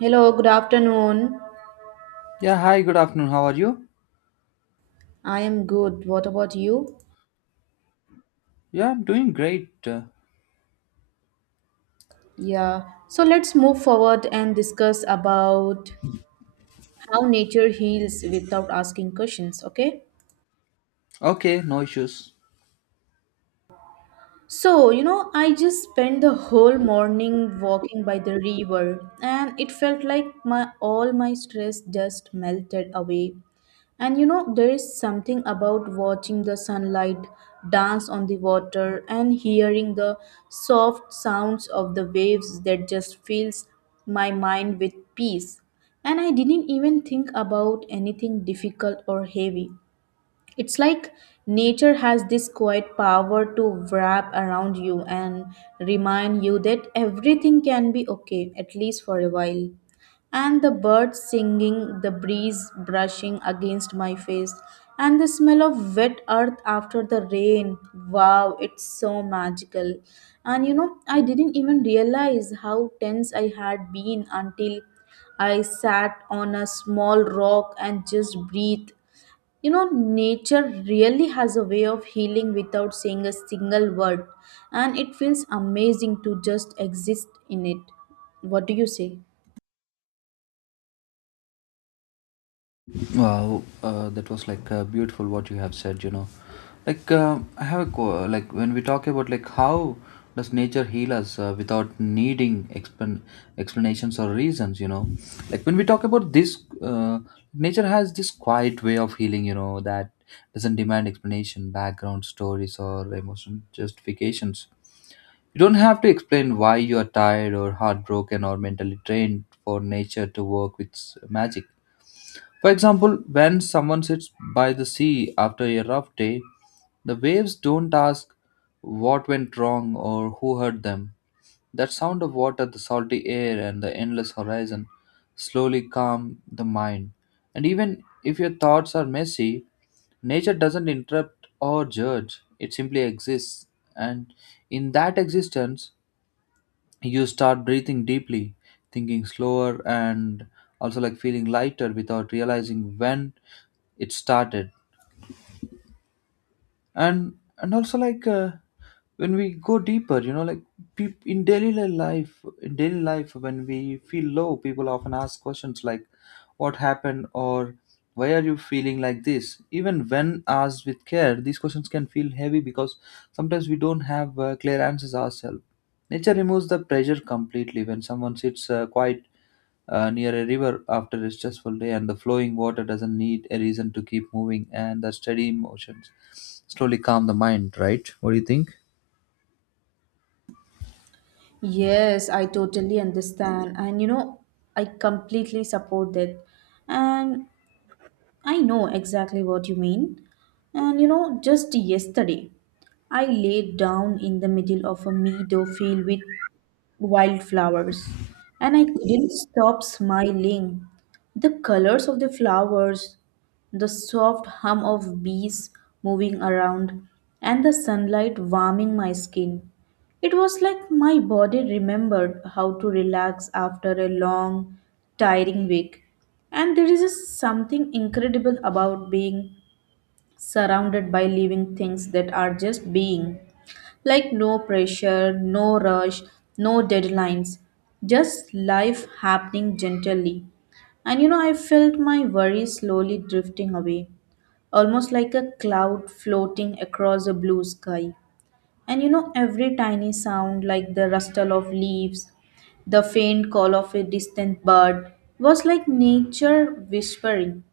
Hello, good afternoon. Yeah, hi, good afternoon. How are you? I am good. What about you? Yeah, I'm doing great. Uh, Yeah. So let's move forward and discuss about how nature heals without asking questions, okay? okay, no issues. So, I just spent the whole morning walking by the river and it felt like my all my stress just melted away. And there is something about watching the sunlight dance on the water and hearing the soft sounds of the waves that just fills my mind with peace. And I didn't even think about anything difficult or heavy. It's like nature has this quiet power to wrap around you and remind you that everything can be okay, at least for a while. And the birds singing, the breeze brushing against my face, and the smell of wet earth after the rain. Wow, it's so magical. And I didn't even realize how tense I had been until I sat on a small rock and just breathed. Nature really has a way of healing without saying a single word, and it feels amazing to just exist in it. What do you say? Wow, that was beautiful what you have said. I have like when we talk about like how does nature heal us without needing expan explanations or reasons. Like when we talk about this, nature has this quiet way of healing, that doesn't demand explanation, background stories, or emotional justifications. You don't have to explain why you are tired or heartbroken or mentally drained for nature to work with magic. For example, when someone sits by the sea after a rough day, the waves don't ask what went wrong or who hurt them. That sound of water, the salty air, and the endless horizon slowly calm the mind. And even if your thoughts are messy, nature doesn't interrupt or judge, it simply exists. And in that existence, you start breathing deeply, thinking slower, and also like feeling lighter without realizing when it started. And and also like when we go deeper, life in daily life, when we feel low, people often ask questions like what happened or why are you feeling like this. Even when asked with care, these questions can feel heavy because sometimes we don't have clear answers ourselves. Nature removes the pressure completely. When someone sits quiet near a river after a stressful day, and the flowing water doesn't need a reason to keep moving, and the steady motions slowly calm the mind, right? What do you think? Yes, I totally understand, and I completely support that, and I know exactly what you mean. And just yesterday, I laid down in the middle of a meadow filled with wildflowers, and I couldn't stop smiling. The colors of the flowers, the soft hum of bees moving around, and the sunlight warming my skin. It was like my body remembered how to relax after a long, tiring week. And there is just something incredible about being surrounded by living things that are just being. Like no pressure, no rush, no deadlines, just life happening gently. And I felt my worries slowly drifting away, almost like a cloud floating across a blue sky. And every tiny sound, like the rustle of leaves, the faint call of a distant bird, was like nature whispering.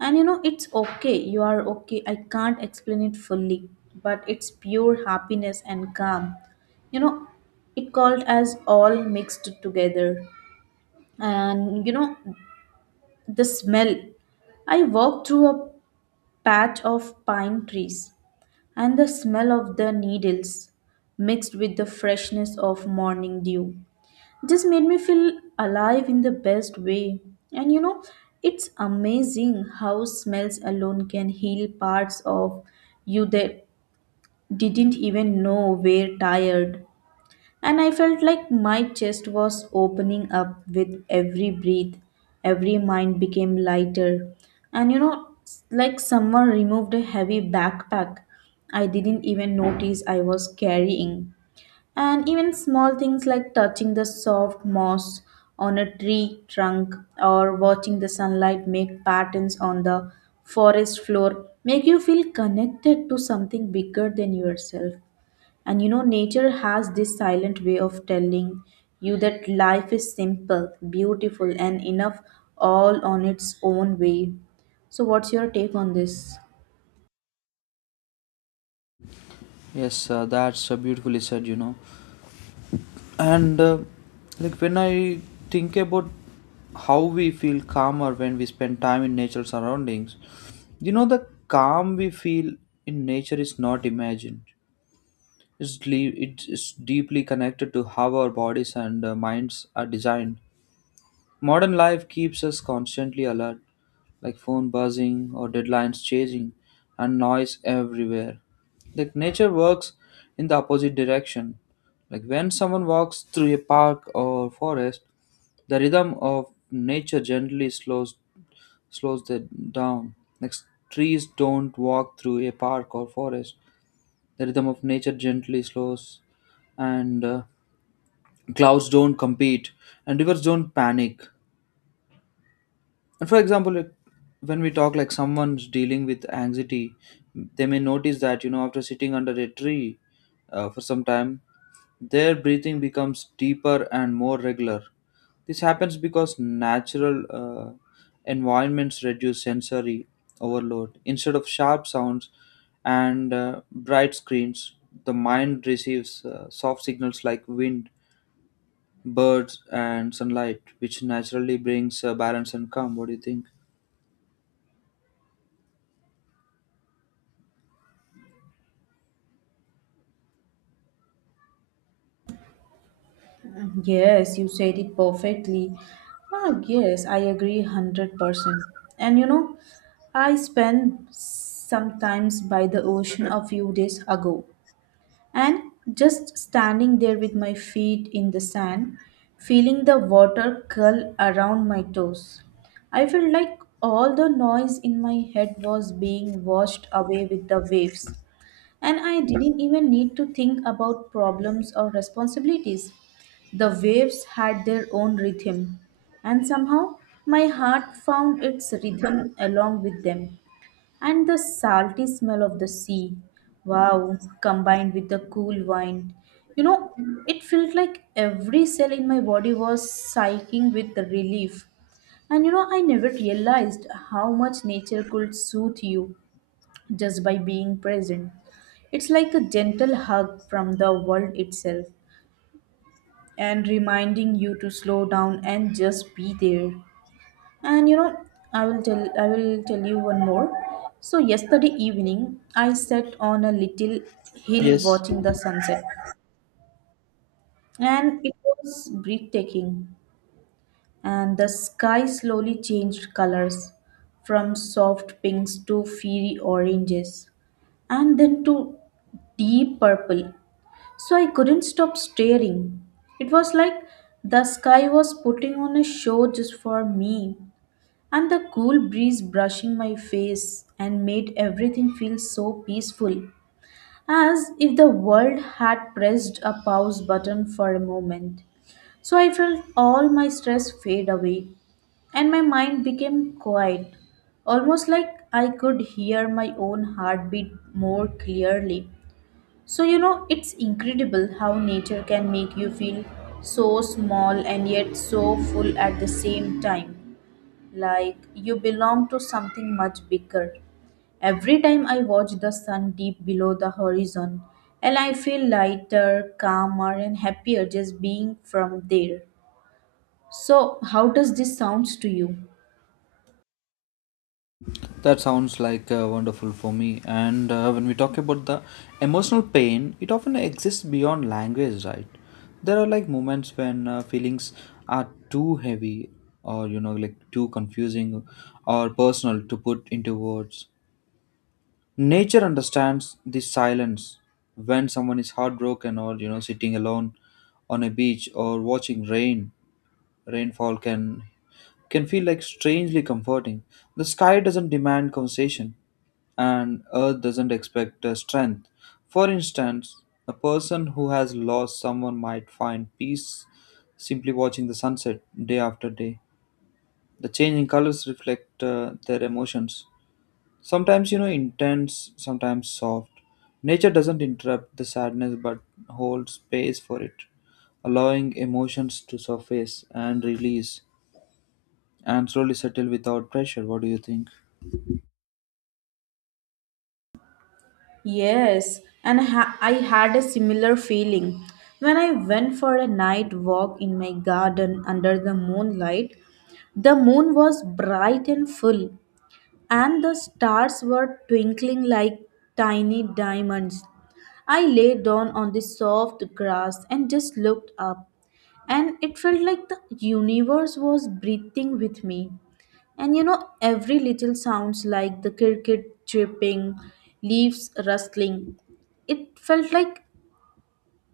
And it's okay, you are okay. I can't explain it fully, but it's pure happiness and calm. You know, it called as all mixed together. And the smell. I walked through a patch of pine trees and the smell of the needles mixed with the freshness of morning dew just made me feel alive in the best way and it's amazing how smells alone can heal parts of you that didn't even know were tired and I felt like my chest was opening up with every breath, every mind became lighter. And like someone removed a heavy backpack I didn't even notice I was carrying. And even small things like touching the soft moss on a tree trunk or watching the sunlight make patterns on the forest floor make you feel connected to something bigger than yourself. And nature has this silent way of telling you that life is simple, beautiful, and enough all on its own way. So, what's your take on this? Yes, that's beautifully said. And when I think about how we feel calmer when we spend time in natural surroundings, you know, the calm we feel in nature is not imagined. It's deeply connected to how our bodies and minds are designed. Modern life keeps us constantly alert, like phone buzzing or deadlines changing and noise everywhere. Like nature works in the opposite direction. Like when someone walks through a park or forest, the rhythm of nature gently slows them down. Like trees don't walk through a park or forest. The rhythm of nature gently slows, and clouds don't compete, and rivers don't panic. And for example, like, when we talk like someone's dealing with anxiety, they may notice that, you know, after sitting under a tree for some time, their breathing becomes deeper and more regular. This happens because natural environments reduce sensory overload. Instead of sharp sounds and bright screens, the mind receives soft signals like wind, birds, and sunlight, which naturally brings balance and calm. What do you think? Yes, you said it perfectly. Yes, I agree 100%. And I spent sometimes by the ocean a few days ago. And just standing there with my feet in the sand, feeling the water curl around my toes, I felt like all the noise in my head was being washed away with the waves. And I didn't even need to think about problems or responsibilities. The waves had their own rhythm, and somehow my heart found its rhythm along with them. And the salty smell of the sea, wow, combined with the cool wine. You know, it felt like every cell in my body was sighing with the relief. And I never realized how much nature could soothe you just by being present. It's like a gentle hug from the world itself and reminding you to slow down and just be there. And I will tell you one more. So yesterday evening, I sat on a little hill Yes, watching the sunset, and it was breathtaking. And the sky slowly changed colors from soft pinks to fiery oranges, and then to deep purple. So I couldn't stop staring. It was like the sky was putting on a show just for me. And the cool breeze brushing my face and made everything feel so peaceful, as if the world had pressed a pause button for a moment. So I felt all my stress fade away and my mind became quiet, almost like I could hear my own heartbeat more clearly. So, it's incredible how nature can make you feel so small and yet so full at the same time like you belong to something much bigger. Every time I watch the sun deep below the horizon, and I feel lighter, calmer, and happier just being from there. So, how does this sounds to you? that sounds like wonderful for me. And when we talk about the emotional pain, it often exists beyond language, right? There are like moments when feelings are too heavy or, you know, like too confusing or personal to put into words. Nature understands this silence. When someone is heartbroken or, you know, sitting alone on a beach or watching rainfall, can feel like strangely comforting. The sky doesn't demand conversation, and earth doesn't expect strength. For instance, a person who has lost someone might find peace simply watching the sunset day after day. The changing colors reflect their emotions. Sometimes, you know, intense, sometimes soft. Nature doesn't interrupt the sadness but holds space for it, allowing emotions to surface and release and slowly settle without pressure. What do you think? Yes, and I had a similar feeling when I went for a night walk in my garden under the moonlight. The moon was bright and full, and the stars were twinkling like tiny diamonds. I lay down on the soft grass and just looked up, and it felt like the universe was breathing with me. And every little sounds like the cricket chirping, leaves rustling. It felt like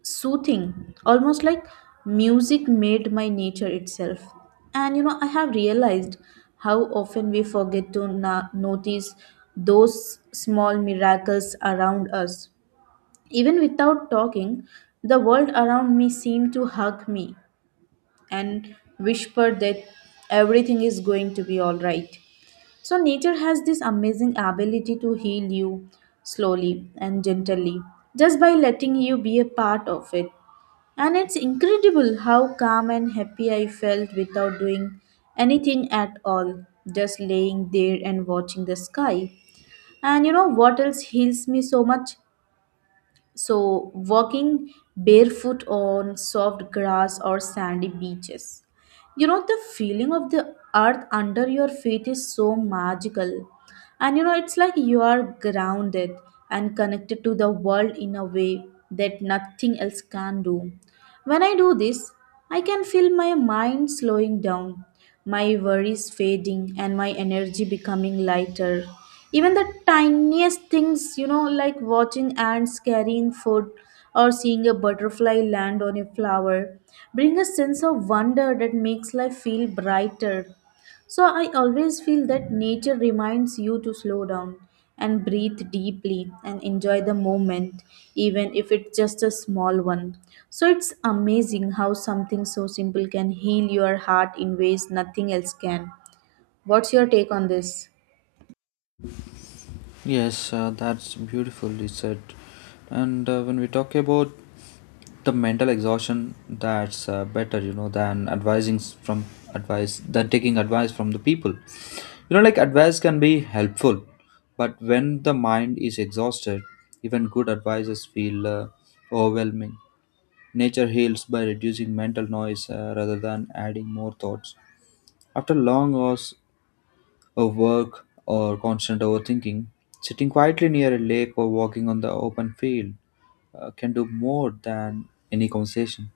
soothing, almost like music made by nature itself. And I have realized how often we forget to notice those small miracles around us. Even without talking, the world around me seemed to hug me, and whispered that everything is going to be all right. So, nature has this amazing ability to heal you slowly and gently just by letting you be a part of it. And it's incredible how calm and happy I felt without doing anything at all, just laying there and watching the sky. And what else heals me so much? So, walking barefoot on soft grass or sandy beaches. You know, the feeling of the earth under your feet is so magical. And it's like you are grounded and connected to the world in a way that nothing else can do. When I do this, I can feel my mind slowing down my worries fading and my energy becoming lighter. Even the tiniest things, like watching ants carrying food or seeing a butterfly land on a flower, bring a sense of wonder that makes life feel brighter. So I always feel that nature reminds you to slow down and breathe deeply and enjoy the moment, even if it's just a small one. So it's amazing how something so simple can heal your heart in ways nothing else can. What's your take on this? Yes, that's beautifully said. And when we talk about the mental exhaustion, that's better, you know, than advising s- from advice than taking advice from the people. You know, like advice can be helpful, but when the mind is exhausted, even good advices feel overwhelming. Nature heals by reducing mental noise rather than adding more thoughts. After long hours of work or constant overthinking, sitting quietly near a lake or walking on the open field can do more than any conversation.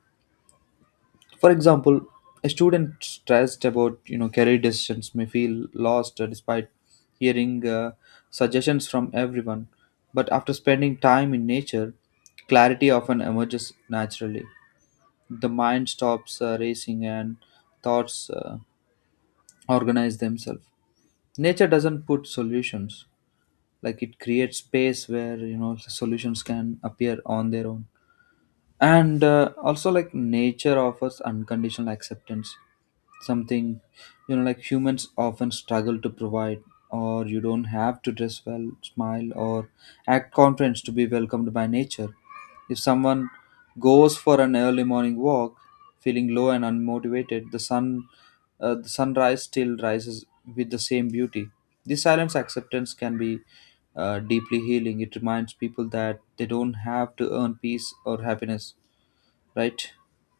For example, a student stressed about, you know, career decisions may feel lost despite hearing suggestions from everyone, but after spending time in nature, clarity often emerges naturally. The mind stops racing and thoughts organize themselves. Nature doesn't put solutions; like it creates space where, you know, solutions can appear on their own. And also like nature offers unconditional acceptance, something, you know, like humans often struggle to provide, or you don't have to dress well, smile, or act confident to be welcomed by nature. If someone goes for an early morning walk feeling low and unmotivated, the sun the sunrise still rises with the same beauty. This silence acceptance can be deeply healing. It reminds people that they don't have to earn peace or happiness, right?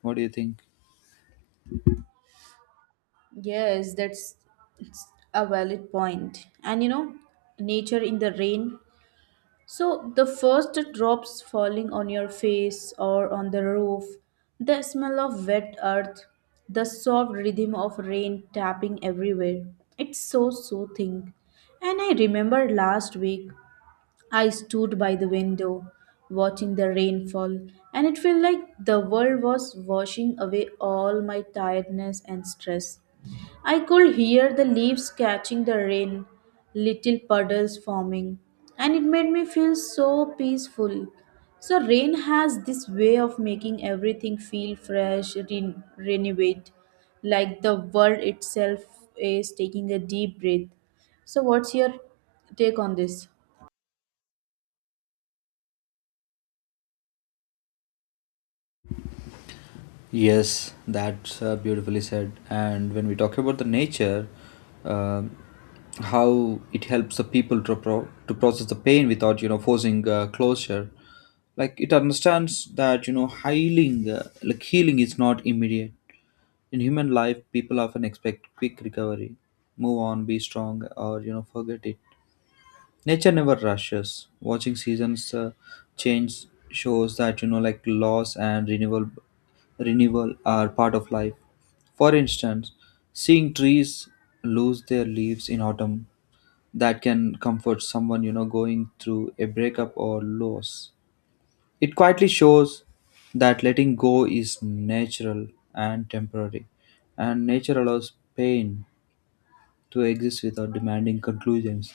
What do you think? Yes, that's it's a valid point. And nature in the rain. So, the first drops falling on your face or on the roof, the smell of wet earth, the soft rhythm of rain tapping everywhere. It's so soothing. And I remember last week I stood by the window, watching the rainfall, and it felt like the world was washing away all my tiredness and stress. I could hear the leaves catching the rain, little puddles forming, and it made me feel so peaceful. So, rain has this way of making everything feel fresh, renewed, like the world itself is taking a deep breath. So, what's your take on this? Yes, that's beautifully said. And when we talk about the nature, um how it helps the people to to process the pain without, you know, forcing closure, like it understands that, you know, healing is not immediate. In human life, people often expect quick recovery, move on, be strong, or, you know, forget it. Nature never rushes. Watching seasons change shows that, you know, like loss and renewal are part of life. For instance, seeing trees lose their leaves in autumn, that can comfort someone, you know, going through a breakup or loss. It quietly shows that letting go is natural and temporary, and nature allows pain to exist without demanding conclusions,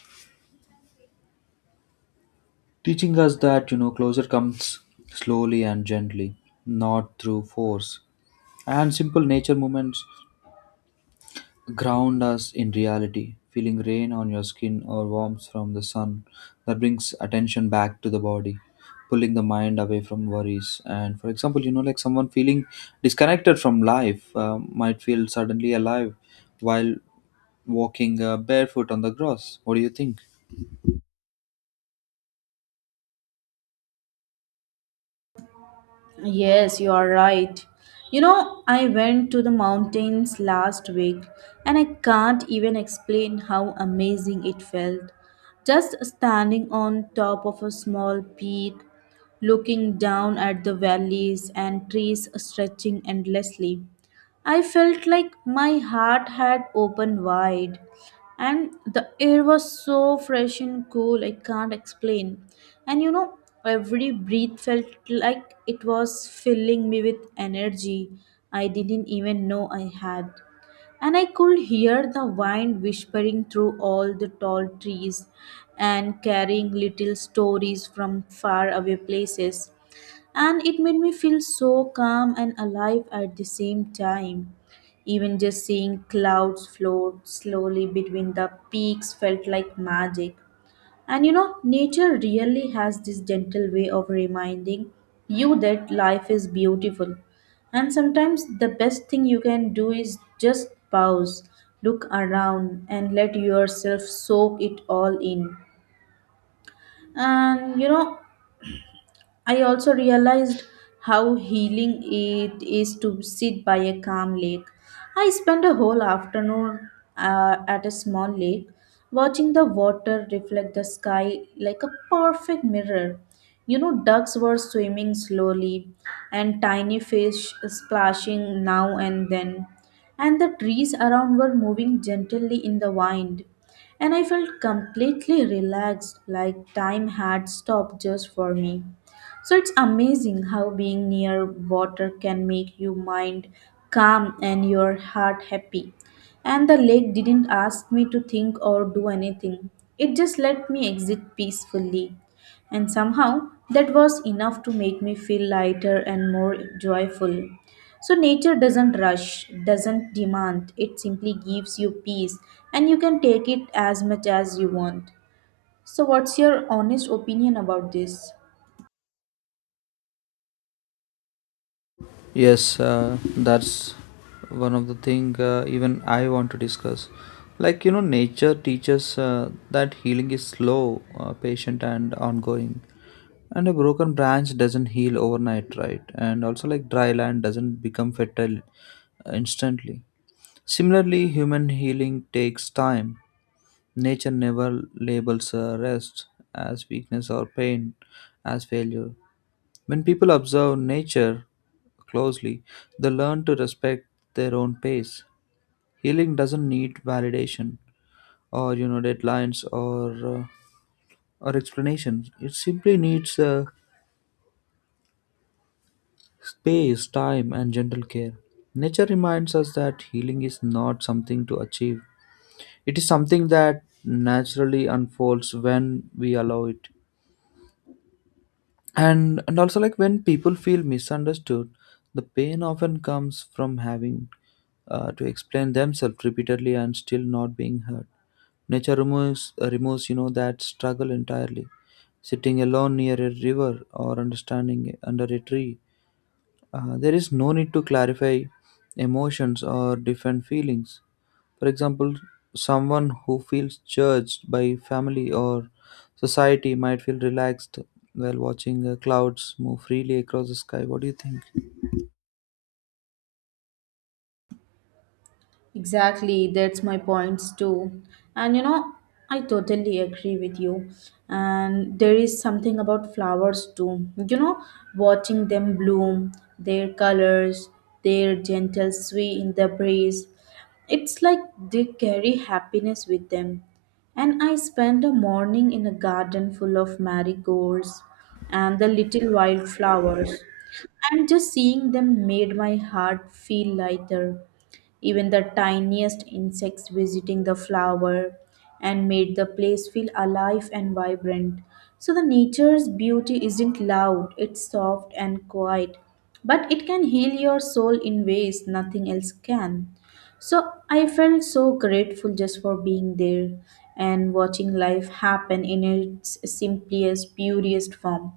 teaching us that, you know, closure comes slowly and gently, not through force. And simple nature movements ground us in reality. Feeling rain on your skin or warmth from the sun, that brings attention back to the body, pulling the mind away from worries. And for example, you know, like someone feeling disconnected from life might feel suddenly alive while walking barefoot on the grass. What do you think? Yes, you are right. You know, I went to the mountains last week and I can't even explain how amazing it felt. Just standing on top of a small peak, looking down at the valleys and trees stretching endlessly. I felt like my heart had opened wide and the air was so fresh and cool, I can't explain. And every breath felt like it was filling me with energy I didn't even know I had, and I could hear the wind whispering through all the tall trees and carrying little stories from far away places, and it made me feel so calm and alive at the same time. Even just seeing clouds float slowly between the peaks felt like magic. And nature really has this gentle way of reminding you that life is beautiful. And sometimes the best thing you can do is just pause, look around, and let yourself soak it all in. And I also realized how healing it is to sit by a calm lake. I spent a whole afternoon at a small lake, watching the water reflect the sky like a perfect mirror. You know, ducks were swimming slowly, and tiny fish splashing now and then, and the trees around were moving gently in the wind. And I felt completely relaxed, like time had stopped just for me. So it's amazing how being near water can make your mind calm and your heart happy. And the lake didn't ask me to think or do anything, it just let me exit peacefully. And somehow that was enough to make me feel lighter and more joyful. So nature doesn't rush, doesn't demand, it simply gives you peace and you can take it as much as you want. So, what's your honest opinion about this? Yes, that's one of the thing even I want to discuss. Like, you know, nature teaches that healing is slow, patient, and ongoing. And a broken branch doesn't heal overnight, right? And also, like dry land doesn't become fertile instantly. Similarly, human healing takes time. Nature never labels rest as weakness or pain as failure. When people observe nature closely, they learn to respect their own pace. Healing doesn't need validation or, you know, deadlines, or explanations. It simply needs space, time, and gentle care. Nature reminds us that healing is not something to achieve. It is something that naturally unfolds when we allow it. And also like when people feel misunderstood, the pain often comes from having to explain themselves repeatedly and still not being heard. Nature removes, you know, that struggle entirely. Sitting alone near a river or understanding under a tree, there is no need to clarify emotions or different feelings. For example, someone who feels judged by family or society might feel relaxed while watching clouds move freely across the sky. What do you think? Exactly, that's my points too. And you know, I totally agree with you. And there is something about flowers too. You know, watching them bloom, their colors, their gentle sway in the breeze. It's like they carry happiness with them. And I spent a morning in a garden full of marigolds and the little wildflowers. And just seeing them made my heart feel lighter, even the tiniest insects visiting the flower and made the place feel alive and vibrant. So the nature's beauty isn't loud, it's soft and quiet, but it can heal your soul in ways nothing else can. So I felt so grateful just for being there and watching life happen in its simplest, purest form.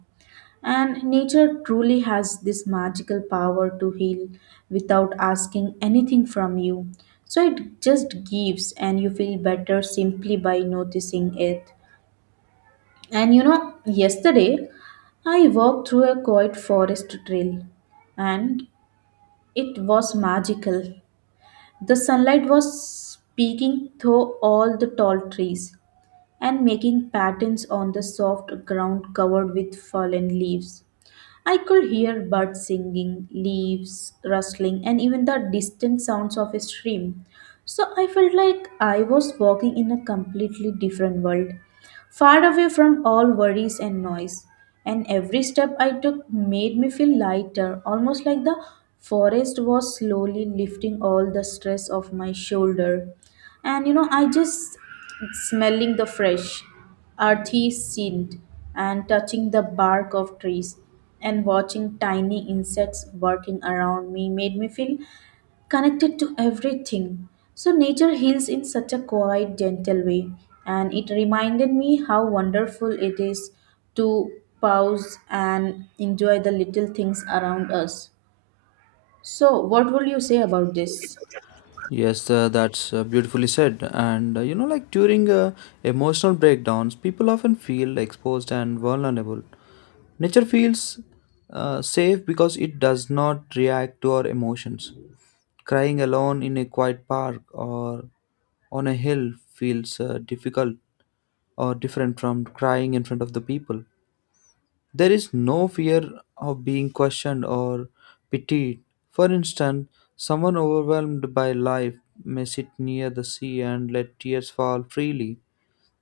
And nature truly has this magical power to heal without asking anything from you. So it just gives, and you feel better simply by noticing it. And you know, yesterday I walked through a quiet forest trail and it was magical. The sunlight was peeking through all the tall trees and making patterns on the soft ground covered with fallen leaves. I could hear birds singing, leaves rustling, and even the distant sounds of a stream. So I felt like I was walking in a completely different world, far away from all worries and noise. And every step I took made me feel lighter, almost like the forest was slowly lifting all the stress off my shoulder. And you know, I just smelling the fresh Arthi scent and touching the bark of trees and watching tiny insects working around me made me feel connected to everything. So, nature heals in such a quiet, gentle way, and it reminded me how wonderful it is to pause and enjoy the little things around us. So, what will you say about this? Yes, that's beautifully said. And you know, like during emotional breakdowns, people often feel exposed and vulnerable. Nature feels safe because it does not react to our emotions. Crying alone in a quiet park or on a hill feels difficult or different from crying in front of the people. There is no fear of being questioned or pitied. For instance, someone overwhelmed by life may sit near the sea and let tears fall freely.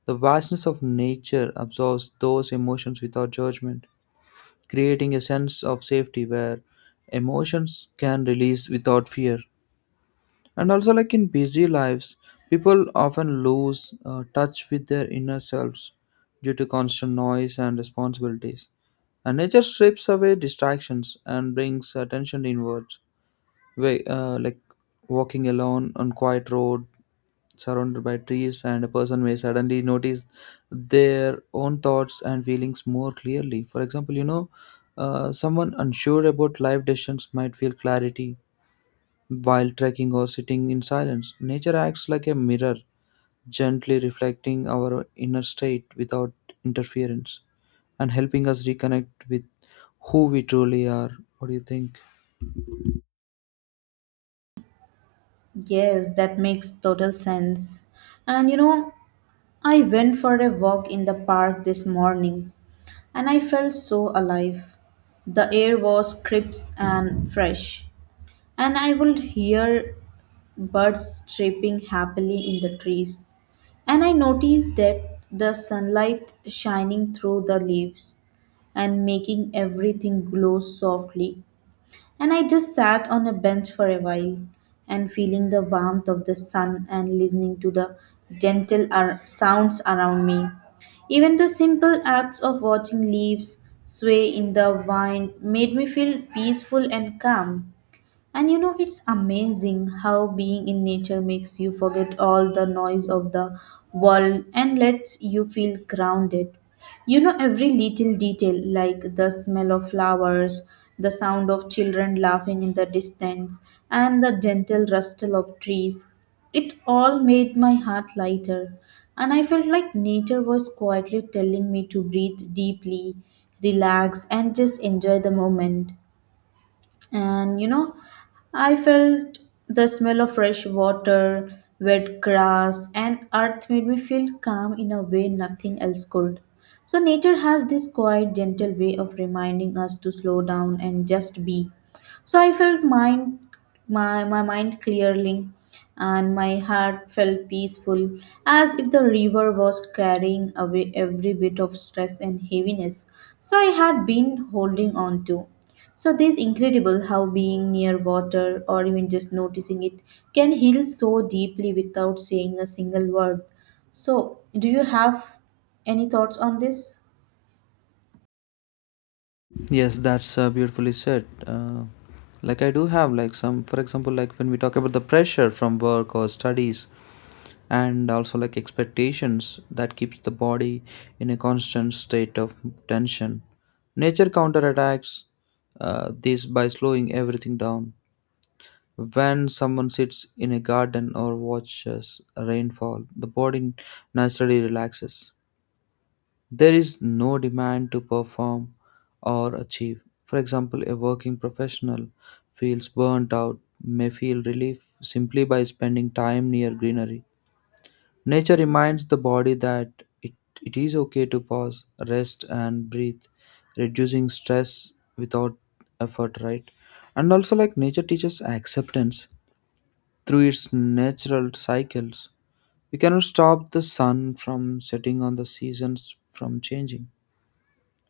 The vastness of nature absorbs those emotions without judgment, creating a sense of safety where emotions can release without fear. And also, like in busy lives, people often lose touch with their inner selves due to constant noise and responsibilities. And nature strips away distractions and brings attention inwards. Like walking alone on quiet road, surrounded by trees, and a person may suddenly notice their own thoughts and feelings more clearly. For example, you know, someone unsure about life decisions might feel clarity while trekking or sitting in silence. Nature acts like a mirror, gently reflecting our inner state without interference and helping us reconnect with who we truly are. What do you think? Yes, that makes total sense. And you know, I went for a walk in the park this morning and I felt so alive. The air was crisp and fresh, and I would hear birds chirping happily in the trees. And I noticed that the sunlight shining through the leaves and making everything glow softly. And I just sat on a bench for a while and feeling the warmth of the sun and listening to the gentle sounds around me. Even the simple acts of watching leaves sway in the wind made me feel peaceful and calm. And you know, it's amazing how being in nature makes you forget all the noise of the world and lets you feel grounded. You know, every little detail, like the smell of flowers, the sound of children laughing in the distance, and the gentle rustle of trees, it all made my heart lighter. And I felt like nature was quietly telling me to breathe deeply, relax, and just enjoy the moment. And you know, I felt the smell of fresh water, wet grass, and earth made me feel calm in a way nothing else could. So nature has this quiet, gentle way of reminding us to slow down and just be. So I felt my mind clearing and my heart felt peaceful, as if the river was carrying away every bit of stress and heaviness so I had been holding on to. So this incredible how being near water or even just noticing it can heal so deeply without saying a single word. So do you have any thoughts on this? Yes, that's beautifully said. Like I do have like some, for example, like when we talk about the pressure from work or studies, and also like expectations that keeps the body in a constant state of tension, nature counterattacks this by slowing everything down. When someone sits in a garden or watches rainfall, the body naturally relaxes. There is no demand to perform or achieve. For example, a working professional feels burnt out, may feel relief simply by spending time near greenery. Nature reminds the body that it, it is okay to pause, rest, and breathe, reducing stress without effort, right? And also, like nature teaches acceptance through its natural cycles. We cannot stop the sun from setting on the seasons from changing.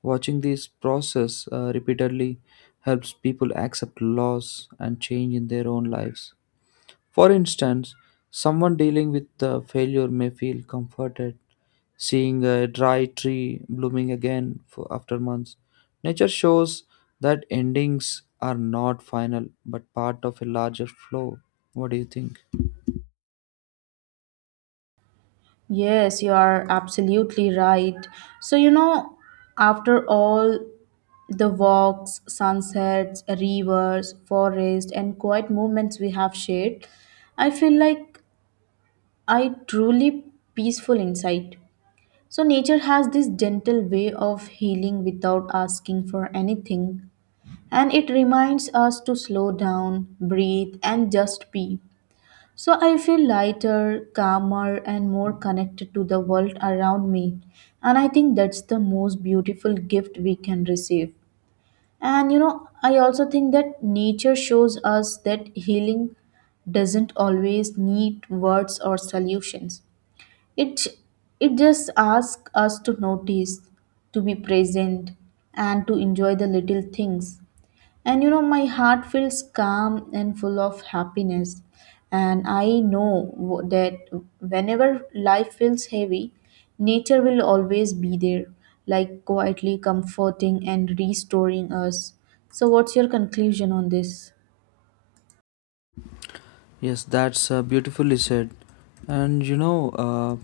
Watching this process repeatedly helps people accept loss and change in their own lives. For instance, someone dealing with the failure may feel comforted seeing a dry tree blooming again for after months. Nature shows that endings are not final but part of a larger flow. What do you think? Yes, you are absolutely right. So, you know, after all the walks, sunsets, rivers, forest, and quiet moments we have shared, I feel like I truly peaceful inside. So, nature has this gentle way of healing without asking for anything, and it reminds us to slow down, breathe, and just be. So, I feel lighter, calmer, and more connected to the world around me, and I think that's the most beautiful gift we can receive. And you know, I also think that nature shows us that healing doesn't always need words or solutions. It it just asks us to notice, to be present, and to enjoy the little things. And you know, my heart feels calm and full of happiness. And I know that whenever life feels heavy, nature will always be there, like quietly comforting and restoring us. So, what's your conclusion on this? Yes, that's beautifully said. And you know,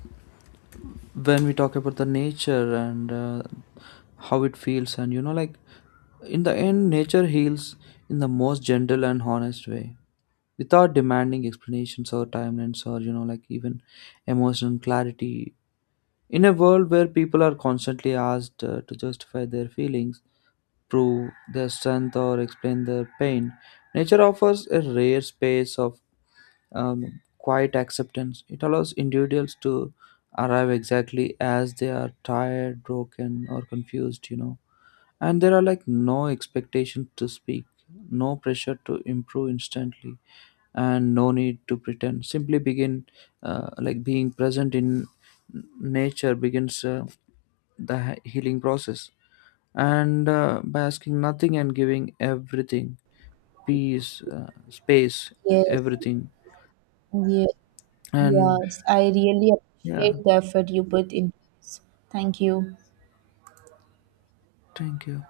when we talk about the nature and how it feels, and you know, like in the end, nature heals in the most gentle and honest way, without demanding explanations or timelines or, you know, like even emotional clarity. In a world where people are constantly asked to justify their feelings, prove their strength, or explain their pain, nature offers a rare space of quiet acceptance. It allows individuals to arrive exactly as they are, tired, broken, or confused, you know. And there are like no expectation to speak, no pressure to improve instantly, and no need to pretend. Simply begin. Like being present in nature begins the healing process. And by asking nothing and giving everything, peace, space, Yes, everything. yes, And yes. I really yeah, appreciate the effort you put in this. Thank you. thank you.